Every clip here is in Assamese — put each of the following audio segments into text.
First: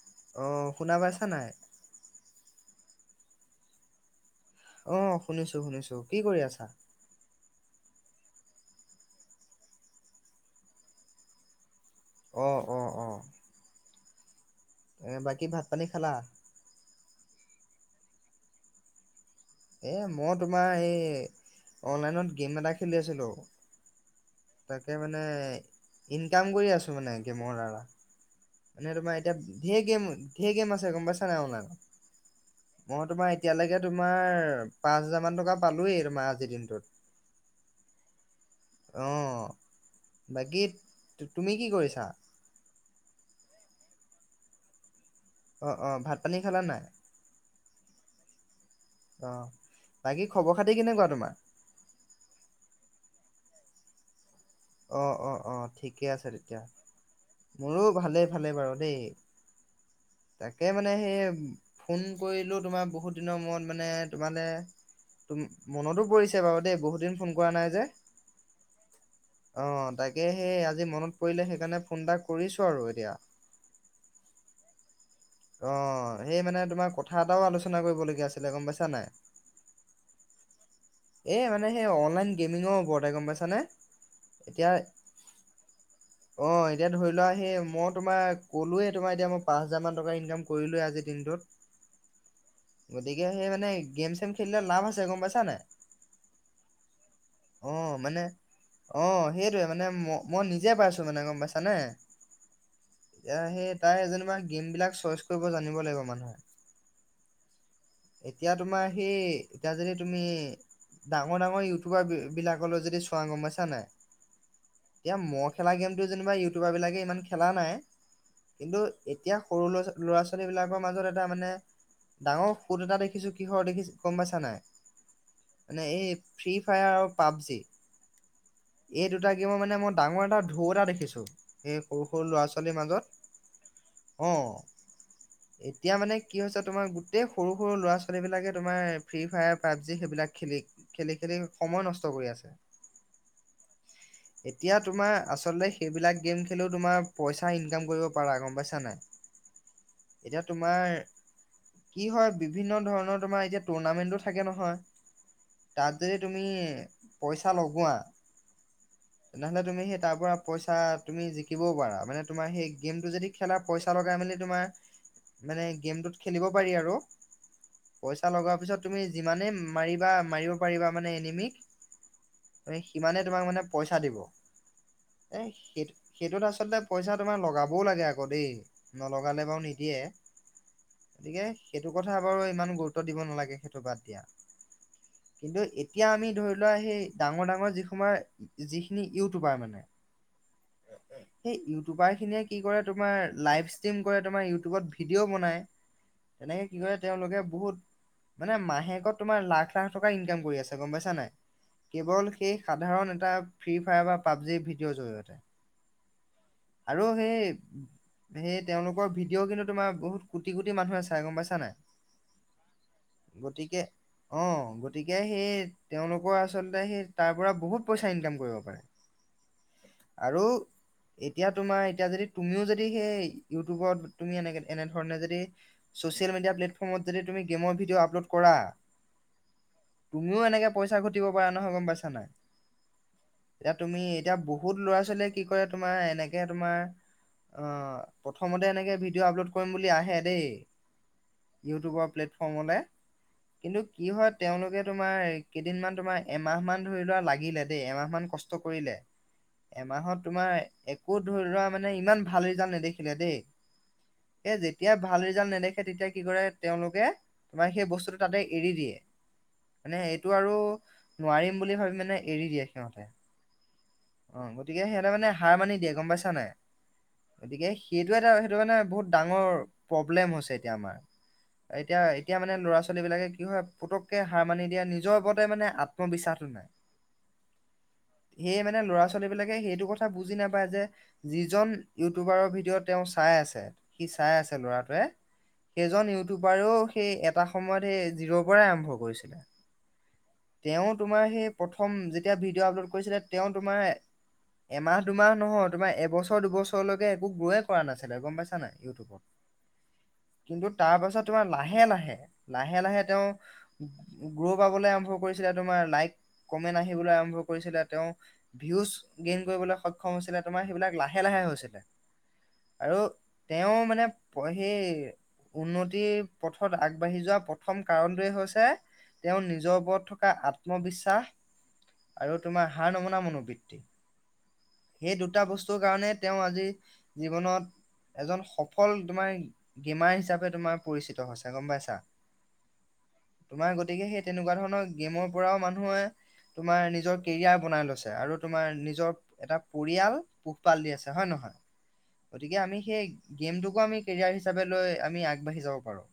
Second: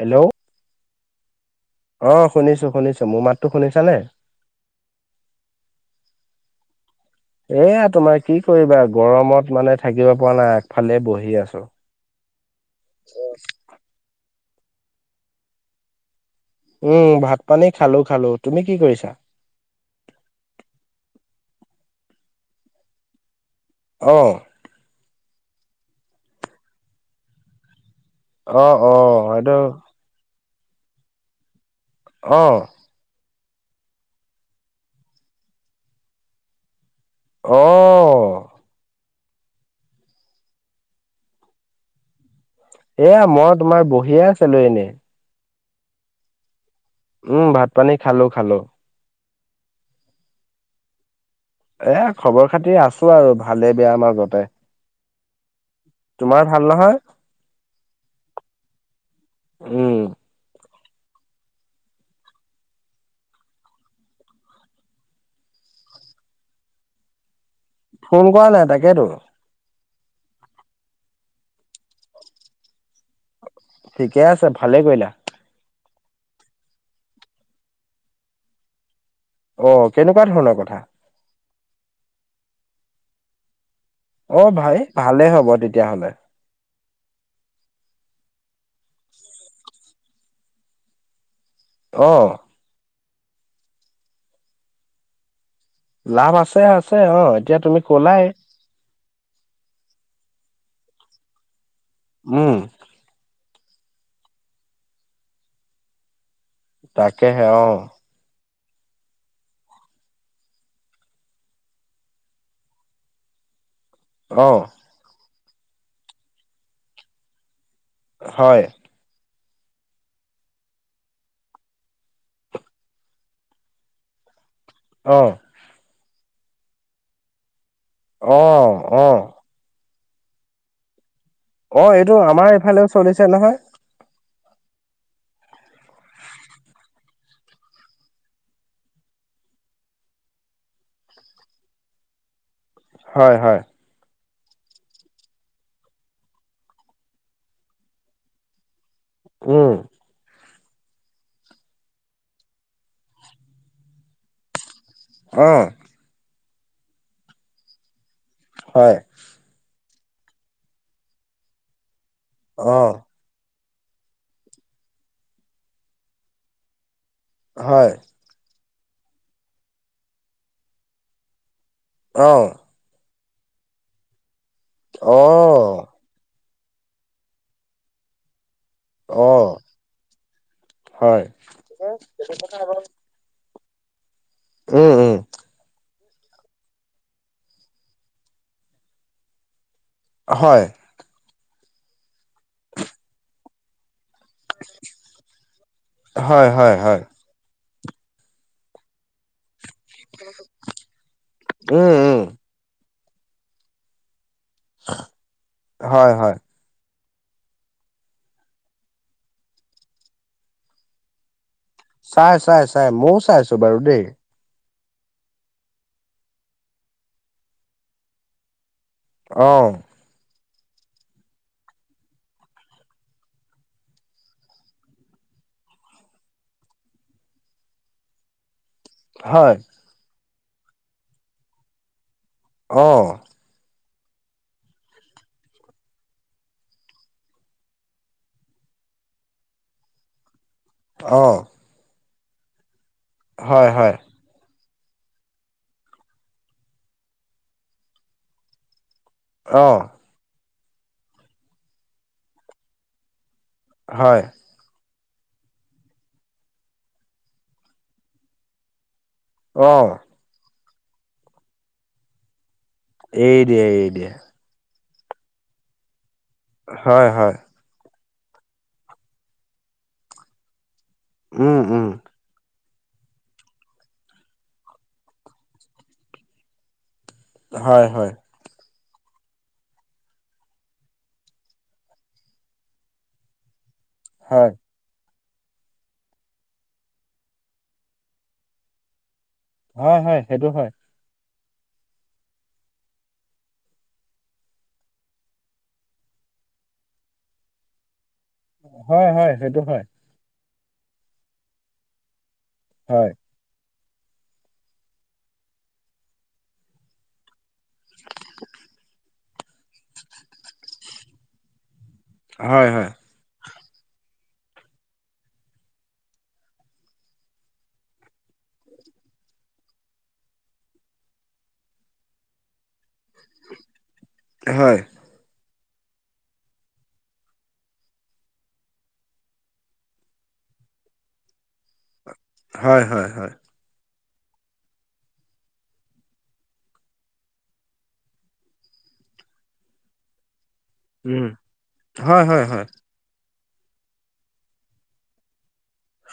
হেল্ল' অ শুনা পাইছা নাই অ' শুনিছো শুনিছো মোৰ মাততো শুনিছানে অ' শুনিছো শুনিছো কি কৰি আছা? এয়া তোমাৰ কি কৰিবা গৰমত মানে থাকিব পৰা নাই আগফালে বহি আছো অ', অ', অ' এ বাকী ভাত পানী খালা উম ভাত পানী খালো খালো তুমি কি কৰিছা এ মই তোমাৰ এই অনলাইনত গেম এটা খেলি আছিলো অ'। তে মানে ইনকাম কৰি আছোঁ মানে গেমৰ দ্বাৰা অ', অ' সেইটো ঠিকেই মাছে গম পাইছা নাই ওলাই অ মই তোমাৰ এতিয়ালৈকে তোমাৰ পাঁচ হাজাৰ মান টকা পালোই ম আজিৰ দিনটোত অ' অ' বাকী তুমি কি কৰিছা এয়া মই তোমাৰ বহিয়ে আছিলো এনেই অ অ ভাত পানী খালা নাই উম ভাত পানী খালো খালো। অ' বাকী খবৰ খাতি কেনেকুৱা তোমাৰ এ খবৰ খাতি আছো আৰু ভালে বেয়া মাজতে অ' অ' অ' ঠিকে আছে তোমাৰ তেতিয়া ভাল নহয় মোৰো ভালেই ভালেই বাৰু দেই উম তাক তাকে মানে সেই ফোন কৰিলোঁ তোমাৰ বহুত দিনৰ মূৰত মানে তোমালৈ তম মনতো পৰিছে বাৰু দেই বহুত দিন ফোন কৰা নাই যে ফোন কৰা নাই তাকেতো অ' তাকে সেই আজি মনত পৰিলে সেইকাৰণে ফোন এটা কৰিছো আৰু এতিয়া ঠিকে আছে ভালে কৰিলা। অ' সেই মানে তোমাৰ কথা এটাও আলোচনা কৰিবলগীয়া আছিলে গম পাইছা নাই অ' কেনেকুৱা ধৰণৰ কথা এই মানে সেই অনলাইন গেমিঙৰ ওপৰতে গম পাইছানে অ' এতিয়া ভাই ভালেই হ'ব তেতিয়াহ'লে অ এতিয়া ধৰি লোৱা সি মই তোমাৰ ক'লোৱেই তোমাৰ এতিয়া মই পাঁচ হাজাৰ মান টকা ইনকাম কৰিলোৱেই আজিৰ দিনটোত অ' গতিকে সেই মানে গেম চেম খেলিলে লাভ আছে গম পাইছানে লাভ আছে আছে অ এতিয়া অ তুমি মানে কলাই অ সেইটোৱে মানে ম মই নিজে পাইছোঁ মানে গম পাইছানে উম এতিয়া সেই তাই যেনিবা গেম বিলাক চইচ কৰিব জানিব লাগিব মানুহে। তাকেহে অ' এতিয়া তোমাৰ সেই এতিয়া যদি তুমি ডাঙৰ ডাঙৰ ইউটিউবাৰ বিলাকলৈ যদি চোৱা গম পাইছা নাই অ'। এতিয়া মই খেলা গেমটো যেনিবা ইউটিউবাৰ বিলাকে ইমান খেলা নাই, হয় কিন্তু এতিয়া সৰু ল'ৰা-ল'ৰা ছোৱালীবিলাকৰ মাজত এটা মানে ডাঙৰ [unintelligible] এটা দেখিছোঁ, কিহৰ দেখিছোঁ গম পাইছা নাই? অ'। মানে এই ফ্ৰী ফায়াৰ আৰু পাবজি। অ', এই অ'। দুটা গেমৰ মানে মই ডাঙৰ এটা ঢৌ এটা দেখিছোঁ। অ', এইটো আমাৰ এইফালেও চলিছে নহয়। অ'। এতিয়া মানে কি হৈছে তোমাৰ, গোটেই সৰু, সৰু ল'ৰা ছোৱালী বিলাকে তোমাৰ ফ্ৰী ফায়াৰ, পাবজি সেইবিলাক খেলি, খেলি, খেলি সময় নষ্ট কৰি আছে। হয়, হয়। এতিয়া তোমাৰ আচলতে সেইবিলাক গেম খেলিও তোমাৰ পইচা ইনকাম কৰিব পাৰা গম পাইছা নাই? উম। এতিয়া তোমাৰ কি হয়, বিভিন্ন ধৰণৰ তোমাৰ এতিয়া টৰ্ণামেন্টো থাকে নহয়। অ তাত যদি তুমি পইচা লগোৱা, হয় তেনেহ'লে তুমি সেই তাৰ পৰা পইচা তুমি জিকিবও পাৰা, মানে তোমাৰ সেই অ গেমটো যদি খেলা পইচা লগাই মেলি তোমাৰ মানে গেমটোত খেলিব পাৰি আৰু। হয় পইচা লগোৱাৰ পিছত তুমি যিমানেই মাৰিবা, মাৰিব পাৰিবা মানে এনিমিক অ এই সিমানে তোমাক মানে পইচা দিব। অ এ, সেইটো, সেইটোত আচ আচলতে পইচা তোমাৰ লগাবও লাগে আকৌ দেই, অ নলগালে বাৰু নিদিয়ে। হয় গতিকে সেইটো কথা বাৰু ইমান গুৰুত্ব দিব নালাগে সেইটো বাদ দিয়া। উম, উম কিন্তু এতিয়া আমি ধৰি লোৱা, সেই ডাঙৰ, ডাঙৰ যি সময়ৰ, যিখিনি ইউটিউবাৰ মানে হয়,। সেই ইউটিউবাৰ খিনিয়ে কি কৰে, তোমাৰ লাইভ ষ্ট্ৰিম কৰে, তোমাৰ ইউটিউবত ভিডিঅ' বনায়, হয় তেনেকে হয় কি কৰে, হয় তেওঁলোকে বহুত মানে মাহেকত লাখ - লাখ টকা ইনকাম কৰি আছে গম পাইছা নে নাই, উম উম কেৱল সেই সাধাৰণ এটা ফ্ৰী ফায়াৰ বা পাবজি ভিডিঅ'ৰ জৰিয়তে হয় হয় আৰু সেই সেই তেওঁলোকৰ ভিডিঅ' কিন্তু বহুত কোটি-কোটি মানুহে চাই গম পাইছা নে নাই। চাই, চাই, চাই, মইও চাই আছো বাৰু গতিকে দেই। অ গতিকে সেই তেওঁলোকৰ আচলতে সেই তাৰ পৰা বহুত পইচা ইনকাম কৰিব পাৰে। অ, ' আৰু এতিয়া তোমাৰ এতিয়া যদি তুমিও যদি সেই ইউটিউবত তুমি এনে ধৰণে যদি চচিয়েল মিডিয়া প্লেটফৰ্মত যদি তুমি গেমৰ ভিডিঅ' আপলোড কৰা। হয়,। তুমিও এনেকে পইচা ঘটিব পাৰা নহয় গম পাইছা নে নাই। অ, ' এতিয়া তুমি এতিয়া বহুত ল'ৰা ছোৱালীয়ে কি কৰে তোমাৰ এনেকে তোমাৰ অ, 'প্ৰথমতে এনেকে ভিডিঅ' আপলোড কৰিম বুলি আহে দেই, অ ইউটিউবৰ প্লেট ফৰ্মলে কিন্তু কি হয় তেওঁলোকে তোমাৰ কেইদিনমান তোমাৰ এমাহ মান ধৰি লোৱা লাগিলে দেই, এমাহ মান কষ্ট কৰিলে। অ এমাহত তোমাৰ একো ধৰি লোৱা মানে ইমান ভাল ৰিজাল্ট নেদেখিলে দেই, হয়,। তেতিয়া ভাল ৰিজাল্ট নেদেখে তেতিয়া কি কৰে, তেওঁলোকে তোমাৰ সেই বস্তুটো তাতে এৰি দিয়ে। অ মানে এইটো আৰু নোৱাৰিম বুলি ভাবি মানে এৰি দিয়ে। সিহঁতে। এৰি দিয়ে, এৰি দিয়ে, অ', গতিকে সিহঁতে মানে হাৰ মানি দিয়ে গম পাইছানে নাই, হয় হয় গতিকে সেইটো এটা সেইটো মানে বহুত ডাঙৰ প্ৰব্লেম হৈছে এতিয়া উম উম আমাৰএতিয়া, এতিয়া মানে ল'ৰা ছ ল'ৰা ছোৱালী বিলাকে কি হয় পুতকে হাৰ মানি দিয়ে নিজৰ ওপৰতেই মানে আত্মবিশ্বাসটো নাই। হয়, হয়। সেয়ে মানে ল'ৰা ছোৱালীবিলাকে সেইটো কথা বুজি নাপায় যে, যিজন ইউটিউবাৰৰ ভিডিঅ' তেওঁ চাই আছে সি চাই হয় আছে ল'ৰাটোৱে। সেইজন ইউটিউবাৰেও সেই এটা সময়ত সেই জিৰ' পৰাই আৰম্ভ কৰিছিলে। হয়, হয়, সেইটো হয়। তেওঁ তোমাৰ সেই প্ৰথম যেতিয়া ভিডিঅ' আপলোড কৰিছিলে। তেওঁ তোমাৰ এমাহ, দুমাহ নহয়, তোমাৰ এবছৰ, দুবছৰলৈকে একো গ্ৰ'ৱে কৰা নাছি গম পাইছা নাই হয় ইউটিউবত? হয় সেইটো হয় কিন্তু, তাৰ পাছত তোমাৰ লাহে, লাহে লাহে, লাহে হয় তেওঁ গ্ৰ' পাবলৈ আৰম্ভ কৰিছিলে, তোমাৰ লাইক, কমেন্ট আহিবলৈ আৰম্ভ কৰিছিলে, তেওঁ ভিউজ গেইন কৰিবলৈ সক্ষম হৈছিলে, তোমাৰ সেইবিলাক লাহে, লাহে হৈছিলে। হয়, হয়। আৰু তেওঁ মানে পে সেই উন্নতিৰ পথত আগবাঢ়ি যোৱা প্ৰথম কাৰণটোৱে হৈছে তেওঁ নিজৰ ওপৰত থকা আত্মবিশ্বাস আৰু তোমাৰ হাৰ নমনা মনোবৃত্তি। হয় সেই দুটা বচ কাৰণে তেওঁ আজি জীৱনত এজন সফল তোমাৰ গেমাৰ হিচাপে তোমাৰ পৰিচিত হৈছে গম পাইছা? হয়, হয়, হয়। তোমাৰ গতিকে সেই তেনেকুৱা ধৰণৰ গেমৰ পৰাও মানুহে তোমাৰ নিজৰ কেৰিয়াৰ বনাই লৈছে, আৰু তোমাৰ নিজৰ এটা পৰিয়াল পাল দি আছে হয়, উম নহয়? হয় হয় গতিকে হয় আমি সেই গেমটোকো আমি কেৰিয়াৰ হিচাপে লৈ আমি আগ বাঢ়ি যাব পাৰোঁ।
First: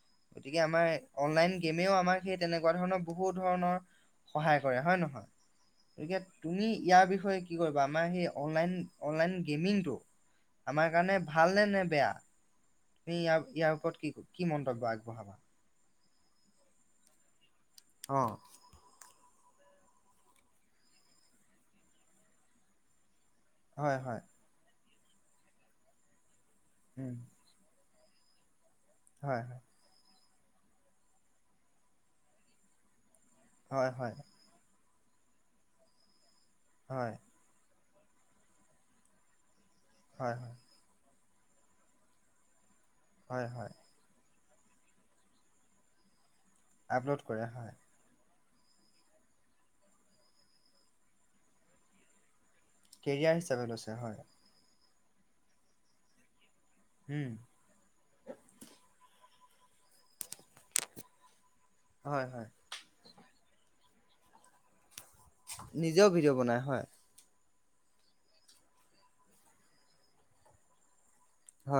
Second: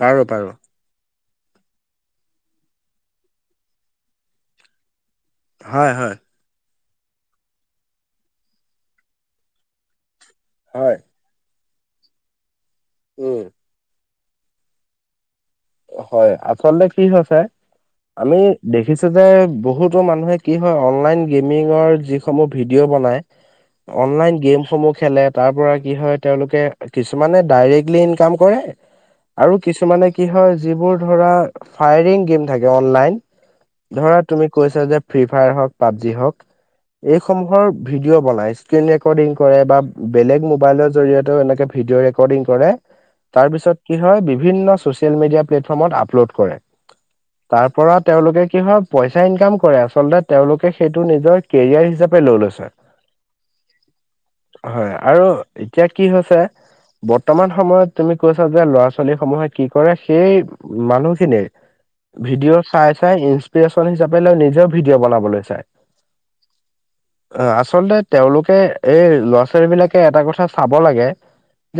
পাৰো পাৰো গতিকে আমাৰ অনলাইন গেমেও আমাক সেই তেনেকুৱা ধৰণৰ বহুত ধৰণৰ সহায় কৰে হয়, নহয়? হয় হয় গতিকে তুমি ইয়াৰ বিষয়ে কি কৰিবা? আমাৰ সেই অনলাইন, অনলাইন গেমিংটো আমাৰ হয় কাৰণে ভালনে, নে বেয়া? তুমি উম ইয়াৰ, ইয়াৰ ওপৰত কি ক কি মন্তব্য আগবঢ়াবা? হয়, আচলতে কি হৈছে অ আমি দেখিছোঁ যে বহুতো মানুহে কি হয়, অনলাইন গেমিঙৰ যিসমূহ ভিডিঅ' বনায়। হয় হয় অনলাইন গেমসমূহ খেলে, তাৰ পৰা কি হয়, তেওঁলোকে উম কিছুমানে ডাইৰেক্ট লী, ইনকাম কৰে, হয় আৰু হয় কিছুমানে কি হয় যিবোৰ ধৰা ফায়াৰিং গেম থাকে অনলাইন, হয় হয় ধৰা তুমি কৈছা যে ফ্ৰী ফায়াৰ হওঁক, পাবজি হওঁক, হয় এইসমূহৰ ভিডিঅ' বনাই, স্ক্ৰীন ৰেকৰ্ডিং কৰে, বা হয় বেলেগ হয় মবাইলৰ জৰিয়তেয়ো এনেকে ভিডিঅ' ৰেকৰ্ডিং কৰে, তাৰপাছত কি হয়, বি বিভিন্ন চচিয়েল মেডিয়া প্লেটফ্ৰমত আপলোড কৰে, আপলোড কৰে হয় তাৰপৰা তেওঁলোকে কি হয়, পইচা ইনকাম কৰে আচলতে তেওঁলোকে সেইটো নিজৰ কেৰিয়াৰ হিচাপে লৈ লৈছে। কেৰিয়াৰ হিচাপে লৈছে হয়। হয়, আৰু এতিয়া কি হৈছে, উম বৰ্তমান সময়ত তুমি কৈছা যে, ল'ৰা ছোৱালীসমূহে কি কৰে, সেই মানুহখিনি হয় হয় ভিডিঅ' চাই, চাই ইঞ্চপ্ৰেচ হিচাপে লয় নিজৰ ভি নিজেও ভিডিঅ' বনাই হয়। আচলতে তেওঁলোকে এই ল'ৰা, ছোৱালীবিলাকে এটা কথা চাব লাগে।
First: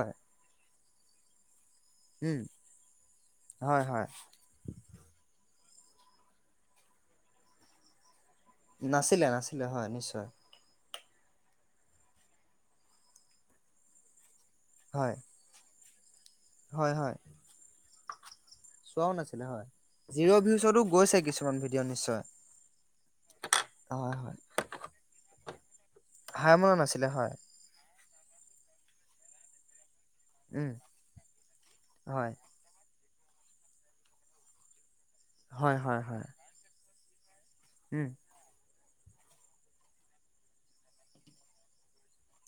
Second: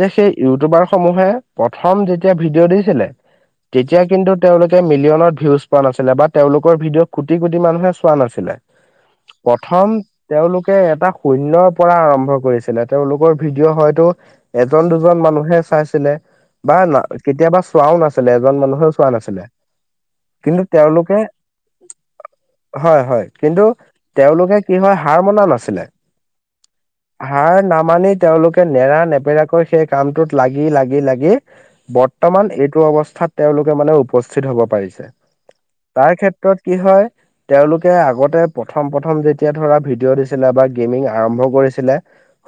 যে সেই ইউটিউবাৰ সমূহে প্ৰথম যেতিয়া উম ভিডিঅ' দিছিলে হয় তেতিয়া হয় কিন্তু তেওঁলোকে মিলিয়নত ভিউজ পোৱা নাছিল বা তেওঁলোকৰ ভিডিঅ' কোটি কোটি মুহে চোৱা নাছিল। নাছিলে নাছিলে প্ৰথম হয় নিশ্চয় তেওঁলোকে এটা শুন্যয়ৰ পৰা আৰম্ভ কৰিছিলে তেওঁলোকৰ ভিডিঅ' হয়তো এজন হয় দুজন মানুহে চাই বা হয় না হয় কেতিয়াবা চোৱাও নাছিল। চোৱাও নাছিলে হয়। জিৰ' কিন্তু ভিউচতো তেওঁলোকে গৈছে কিছুমান ভিডিঅ' নিশ্চয়। হয়। হয় কিন্তু তেওঁলোকে কি হয় হাৰ মনা নাছিল। হাই মনা নাছিলে হয়। নামানি তেওঁলোকে নেৰা নেপেৰাকৈ সেই কামটোত লাগি উম লাগি লাগি হয় বৰ্তমান এইটো অৱস্থা। স্থাত তেওঁলোকে মানে উপস্থিত হ'ব পাৰিছে হয় হয় তাৰ হয় ক্ষেত্ৰত কি হয়। তেওঁলোকে উম আগতে প্ৰথম প্ৰথম যেতিয়া ধৰা ভিডিঅ' দিছিলে বা গেমিং আৰম্ভ কৰিছিলে।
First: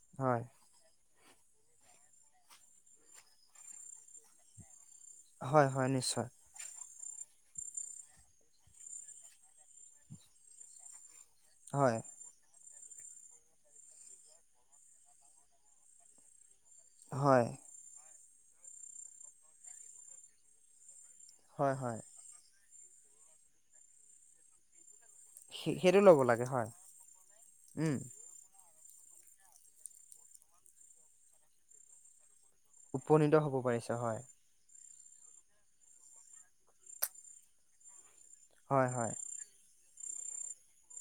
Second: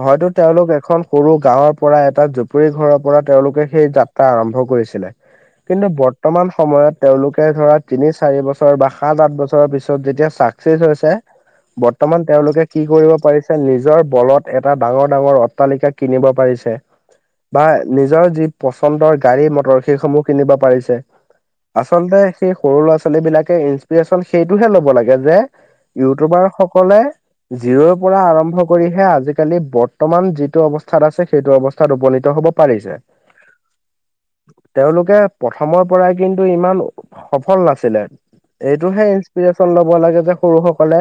হয়তো হয় তেওঁলোক এখন সৰু গাঁৱৰ পৰা এটা জুপুৰি ঘৰৰ পৰা তেওঁলোকে সেই যাত্ৰা আৰম্ভ কৰিছিলে। হয় কিন্তু হয় নিশ্চয় বৰ্তমান সময়ত তেওঁলোকে ধৰা তিনি চাৰি বছৰ বা সাত আঠ বছৰৰ পিছত যেতিয়া চাকচেছ হৈছে। হয় বৰ্তমান তেওঁলোকে কি কৰিব পাৰিছে নিজৰ বলত এটা ডাঙৰ ডাঙৰ অট্টালিকা কিনিব পাৰিছে। হয় বা নিজৰ যি পচন্দৰ গাড়ী মটৰ সেইসমূহ কিনিব পাৰিছে। হয় হয় আচলতে সেই সৰু ল'ৰা ছোৱালী বিলাকে ইনস্পিৰেশ্যন সেইটোহে ল'ব লাগে। সেই সেইটো ল'ব ইউটিউবাৰ লাগে হয় সকলে জিৰ'ৰ উম পৰা আৰম্ভ। কৰিহে আজিকালি বৰ্তমান যিটো অৱস্থাত আছে সেইটো অৱস্থাত উপনীত হ'ব। পাৰিছে উপনীত হ'ব পাৰিছে হয়। তেওঁলোকে প্ৰথমৰ পৰাই কিন্তু ইমান সফল নাছিলে। হয় এইটোহে হয় ইনস্পিৰেশচন ল'ব লাগে যে সৰু সকলে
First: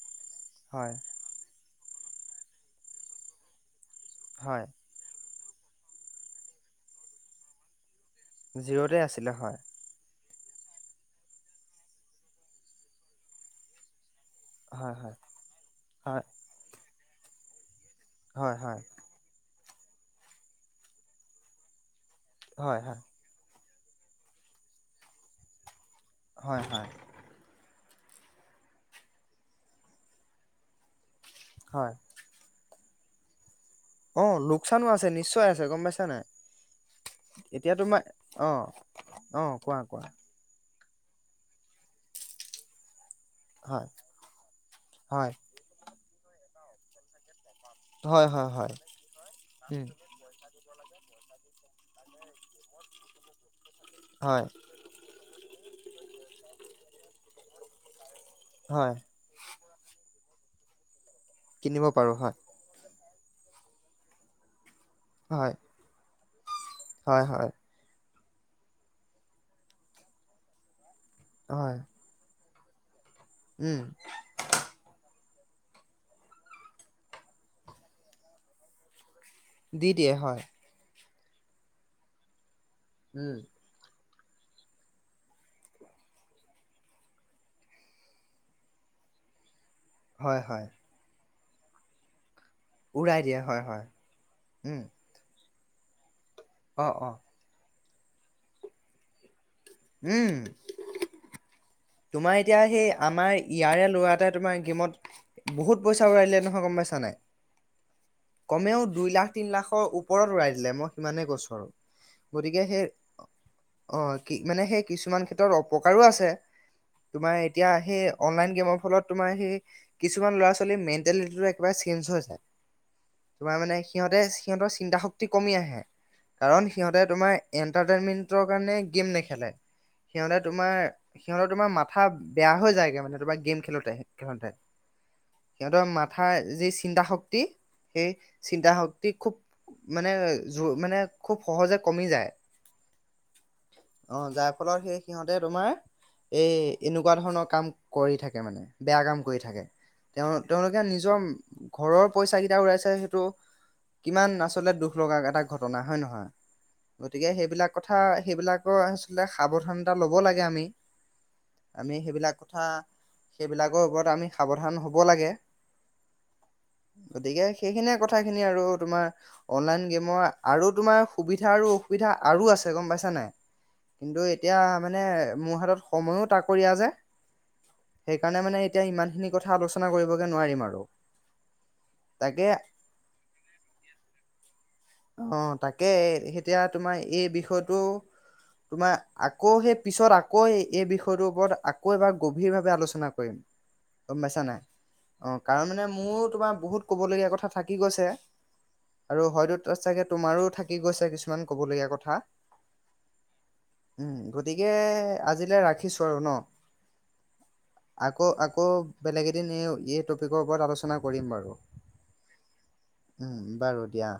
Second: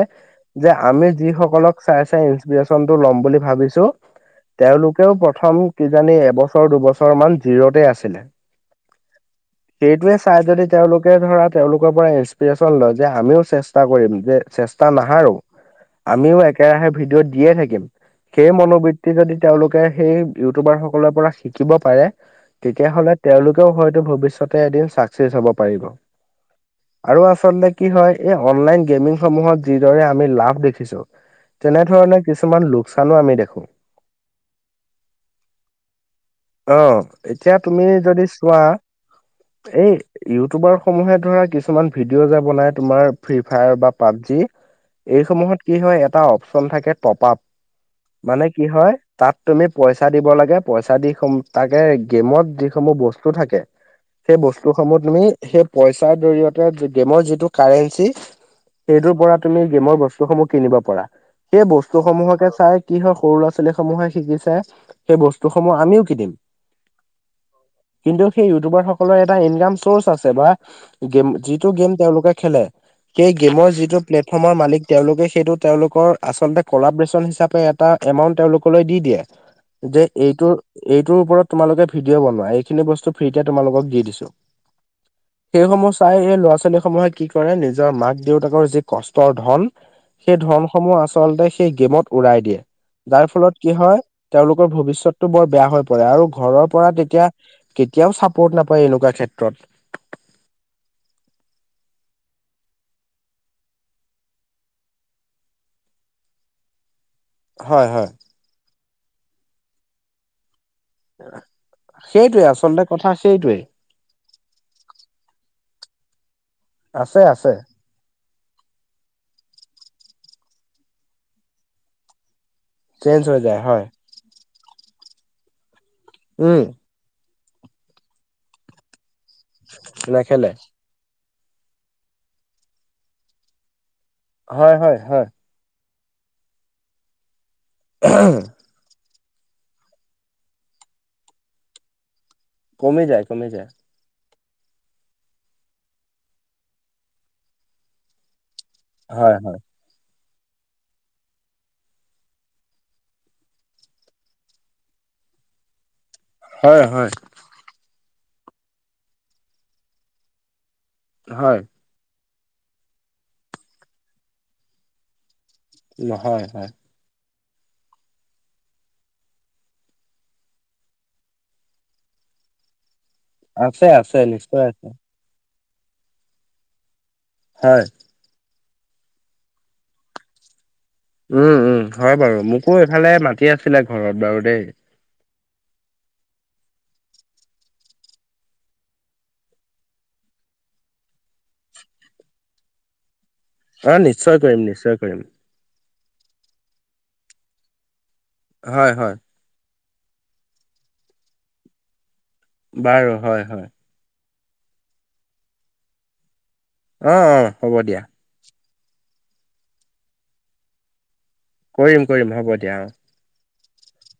যে হয় আমি যিসকলক। চাই চাই ইনসপিৰেশচন টো ল'ম বুলি ভাবিছো হয় তেওঁলোকেও। প্ৰথম কিজানি এবছৰ দুবছৰ মান জিৰ'তে আছিলে। তে আছিলে হয়। সেইটোৱে চাই যদি তেওঁলোকে ধৰা তেওঁলোকৰ পৰা ইনস্পিৰেশ্যন লয় যে আমিও চেষ্টা কৰিম। যে চেষ্টা হয় হয় নাহাৰো আমিও একেৰাহে ভিডিঅ'ত দিয়ে থাকিম। সেই হয় হয় মনোবৃত্তি যদি তেওঁলোকে সেই ইউটিউবাৰ সকলৰ পৰা শিকিব পাৰে। হয় হয় তেতিয়াহ'লে তেওঁলোকেও হয়তো ভৱিষ্যতে এদিন চাকচেচ হ'ব পাৰিব। হয় হয় হয় আৰু আচলতে কি হয় এই অনলাইন গেমিং সমূহত যিদৰে আমি লাভ দেখিছো। তেনে হয় ধৰণে কিছুমান লোকচানো আমি দেখো। অ লোকচানো আছে নিশ্চয় আছে গম পাইছা নাই অ এতিয়া তুমি তোমাৰ। যদি অ চোৱা অ কোৱা এই কোৱা ইউটিউবাৰ সমূহে ধৰা কিছুমান ভিডিঅ' যে বনাই তোমাৰ ফ্ৰী ফায়াৰ হয় বা পাবজি হয় এইসমূহত কি হয় এটা অপচন থাকে টপ আপ মানে কি হয় তাত তুমি উম পইচা দিব লাগে। পইচা দি সম তাকে গেমত যিসমূহ বস্তু থাকে সেই হয় বস্তুসমূহ তুমি সেই পইচাৰ জৰিয়তে গেমৰ যিটো কাৰেঞ্চি হয় সেইটোৰ পৰা তুমি গেমৰ বস্তুসমূহ কিনিব পাৰ সেই কিনিব পাৰো হয় বস্তুসমূহকে চাই কি হয় সৰু ল'ৰা ছোৱালীসমূহে শিকিছে সেই হয় বস্তুসমূহ আমিও কিনম হয়, হয়। কিন্তু সেই ইউটিউবাৰ সকলৰ এটা ইনকাম চৰ্চ আছে বা গেম যিটো হয় গেম তেওঁলোকে খেলে সেই গেমৰ উম যিটো প্লেটফৰ্মৰ মালিক তেওঁলোকে সেইটো তেওঁলোকৰ আচলতে কলাপৰেচন হিচাপে এটা এমাউন্ট তেওঁলোকলৈ দি দিয়ে দি যে দিয়ে হয় এইটোৰ এইটোৰ ওপৰত তোমালোকে ভিডিঅ' বনোৱা। সেখিনি বস্তু উম ফিতে তোমালক দি দিছো। [unintelligible] সেইসমূহ চাই এই ল'ৰা, ছোৱালীসমূহে কি কৰে, নিজৰ মাক, দেউতাকৰ যি কষ্টৰ ধন সেই হয় হয় ধনসমূহ আচলতে সেই গেমত উৰাই দিয়ে। যাৰ ফলত কি হয়, তেওঁলোকৰ উম ভৱিষ্যতটো বৰ বেয়া হৈ পৰে, আৰু ঘৰৰ অ পৰা অ তেতিয়া কেতিয়াও চাপৰ্ট নাপায়, এনেকুৱা ক্ষেত্ৰত। উম। তোমাৰ এতিয়া সেই আমাৰ ইয়াৰে ল'ৰা এটাই তোমাৰ গেমত বহুত পইচা উৰাই দিলে নহয়, গম পাইছা নাই? হয়, হয়। কমেও দুই লাখ, তিনি লাখৰ ওপৰত উৰাই দিলে, মই সমানে গছৰ আৰু সেইটোৱে গতিকে আচলতে সেই কথা সেইটোৱে অ', কি মানে সেই কিছুমান ক্ষেত্ৰত প্ৰকাৰো আছে, আছে তোমাৰ আছে এতিয়া সেই অনলাইন গেমৰ ফলত তোমাৰ সেই কিছুমান ল'ৰা-ছোৱালীৰ মেন্টেলিটিটো একেবাৰে চেঞ্জ হৈ যায়। চেঞ্জ হৈ তোমাৰ যায় মানে হয়। সিহঁতে সিহঁতৰ চিন্তা শক্তি কমি আহে উম কাৰণ সিহঁতে তোমাৰ এন্টাৰটেইনমেন্টৰ কাৰণে গেম নেখেলে সিহঁতে নেখেলে তোমাৰ সিহঁত তোমাৰ মাথা বেয়া হৈ যায়গে মানে তোমাৰ গেম খেলোঁতে খেলোঁতে হয় হয় হয় সিহঁতৰ মা থা যি চিন্তা শক্তি, সেই চিন্তা শক্ তি খুব মানে জ' মানে খুব সহজে কমি যায়। কমি যায়, কমি যায়। অ', যাৰ ফলত সেই সিহঁতে তোমাৰ এই এনেকুৱা ধৰণৰ কাম কৰি থাকে মানে। বেয়া কাম হয় কৰি হয় থাকে, তেওঁ তেওঁলোকে নিজৰ ঘৰৰ পইচাকেইটা ওলাইছে সেইটো কিমান আচলতে দুখ লগা এটা ঘটনা হয নে নহয়। হয় হয় গতিকে সেইবিলাক কথা সেইবিলাকৰ আচলতে সাৱধানতা ল'ব লাগে আমি। হয় আমি সেইবিলাক কথা সেইবিলাকৰ ওপৰত আমি সাৱধান হ'ব লাগে। নহয়, হয়। গতিকে সেইখিনিয়ে কথাখিনি আৰু তোমাৰ অনলাইন গেমৰ আৰু তোমাৰ সুবিধা আৰু অসুবিধা আৰু আছে, গম পাইছ চা নাই আছে আছে কিন্তু এতিয়া নিশ্চয় আছে মানে মোৰ হাতত সময়ো তাকৰীয়া যে। হয় সেইকাৰণে মানে এতিয়া ইমানখিনি কথা আলোচনা কৰিবগে নোৱাৰিম আৰু। উম, উম, হয় বাৰু, তাকে মোকো এইফালে মাতি আছিলে ঘৰত বাৰু দেই। অ', তাকে এতিয়া তোমাৰ এই বিষয়টো তোমাৰ আকৌ সেই পিছত আকৌ সেই এই বিষয়টোৰ ওপৰত আকৌ এবাৰ গভীৰভাৱে আলোচনা কৰিম। অ', গম নিশ্চয় পাইছা নাই কৰিম, নিশ্চয় কৰিম। অ কাৰণ মানে মোৰো তোমাৰ বহুত ক'ব লগীয়া কথা থাকি গৈছে। হয়, হয়। ত চাগে তোমাৰো থাকি গৈছে কিছুমান কবলগীয়া কথা বাৰু হয় হয়। উম, গতিকে আজিলৈ ৰাখিছোঁ আৰু ন' অ অ' হ'ব দিয়া আকৌ আকৌ বেলেগ এদিন এই টপিকৰ ওপৰত আলোচনা কৰ কৰিম কৰিম হ'ব দিয়া অ' উম, বাৰু দিয়া।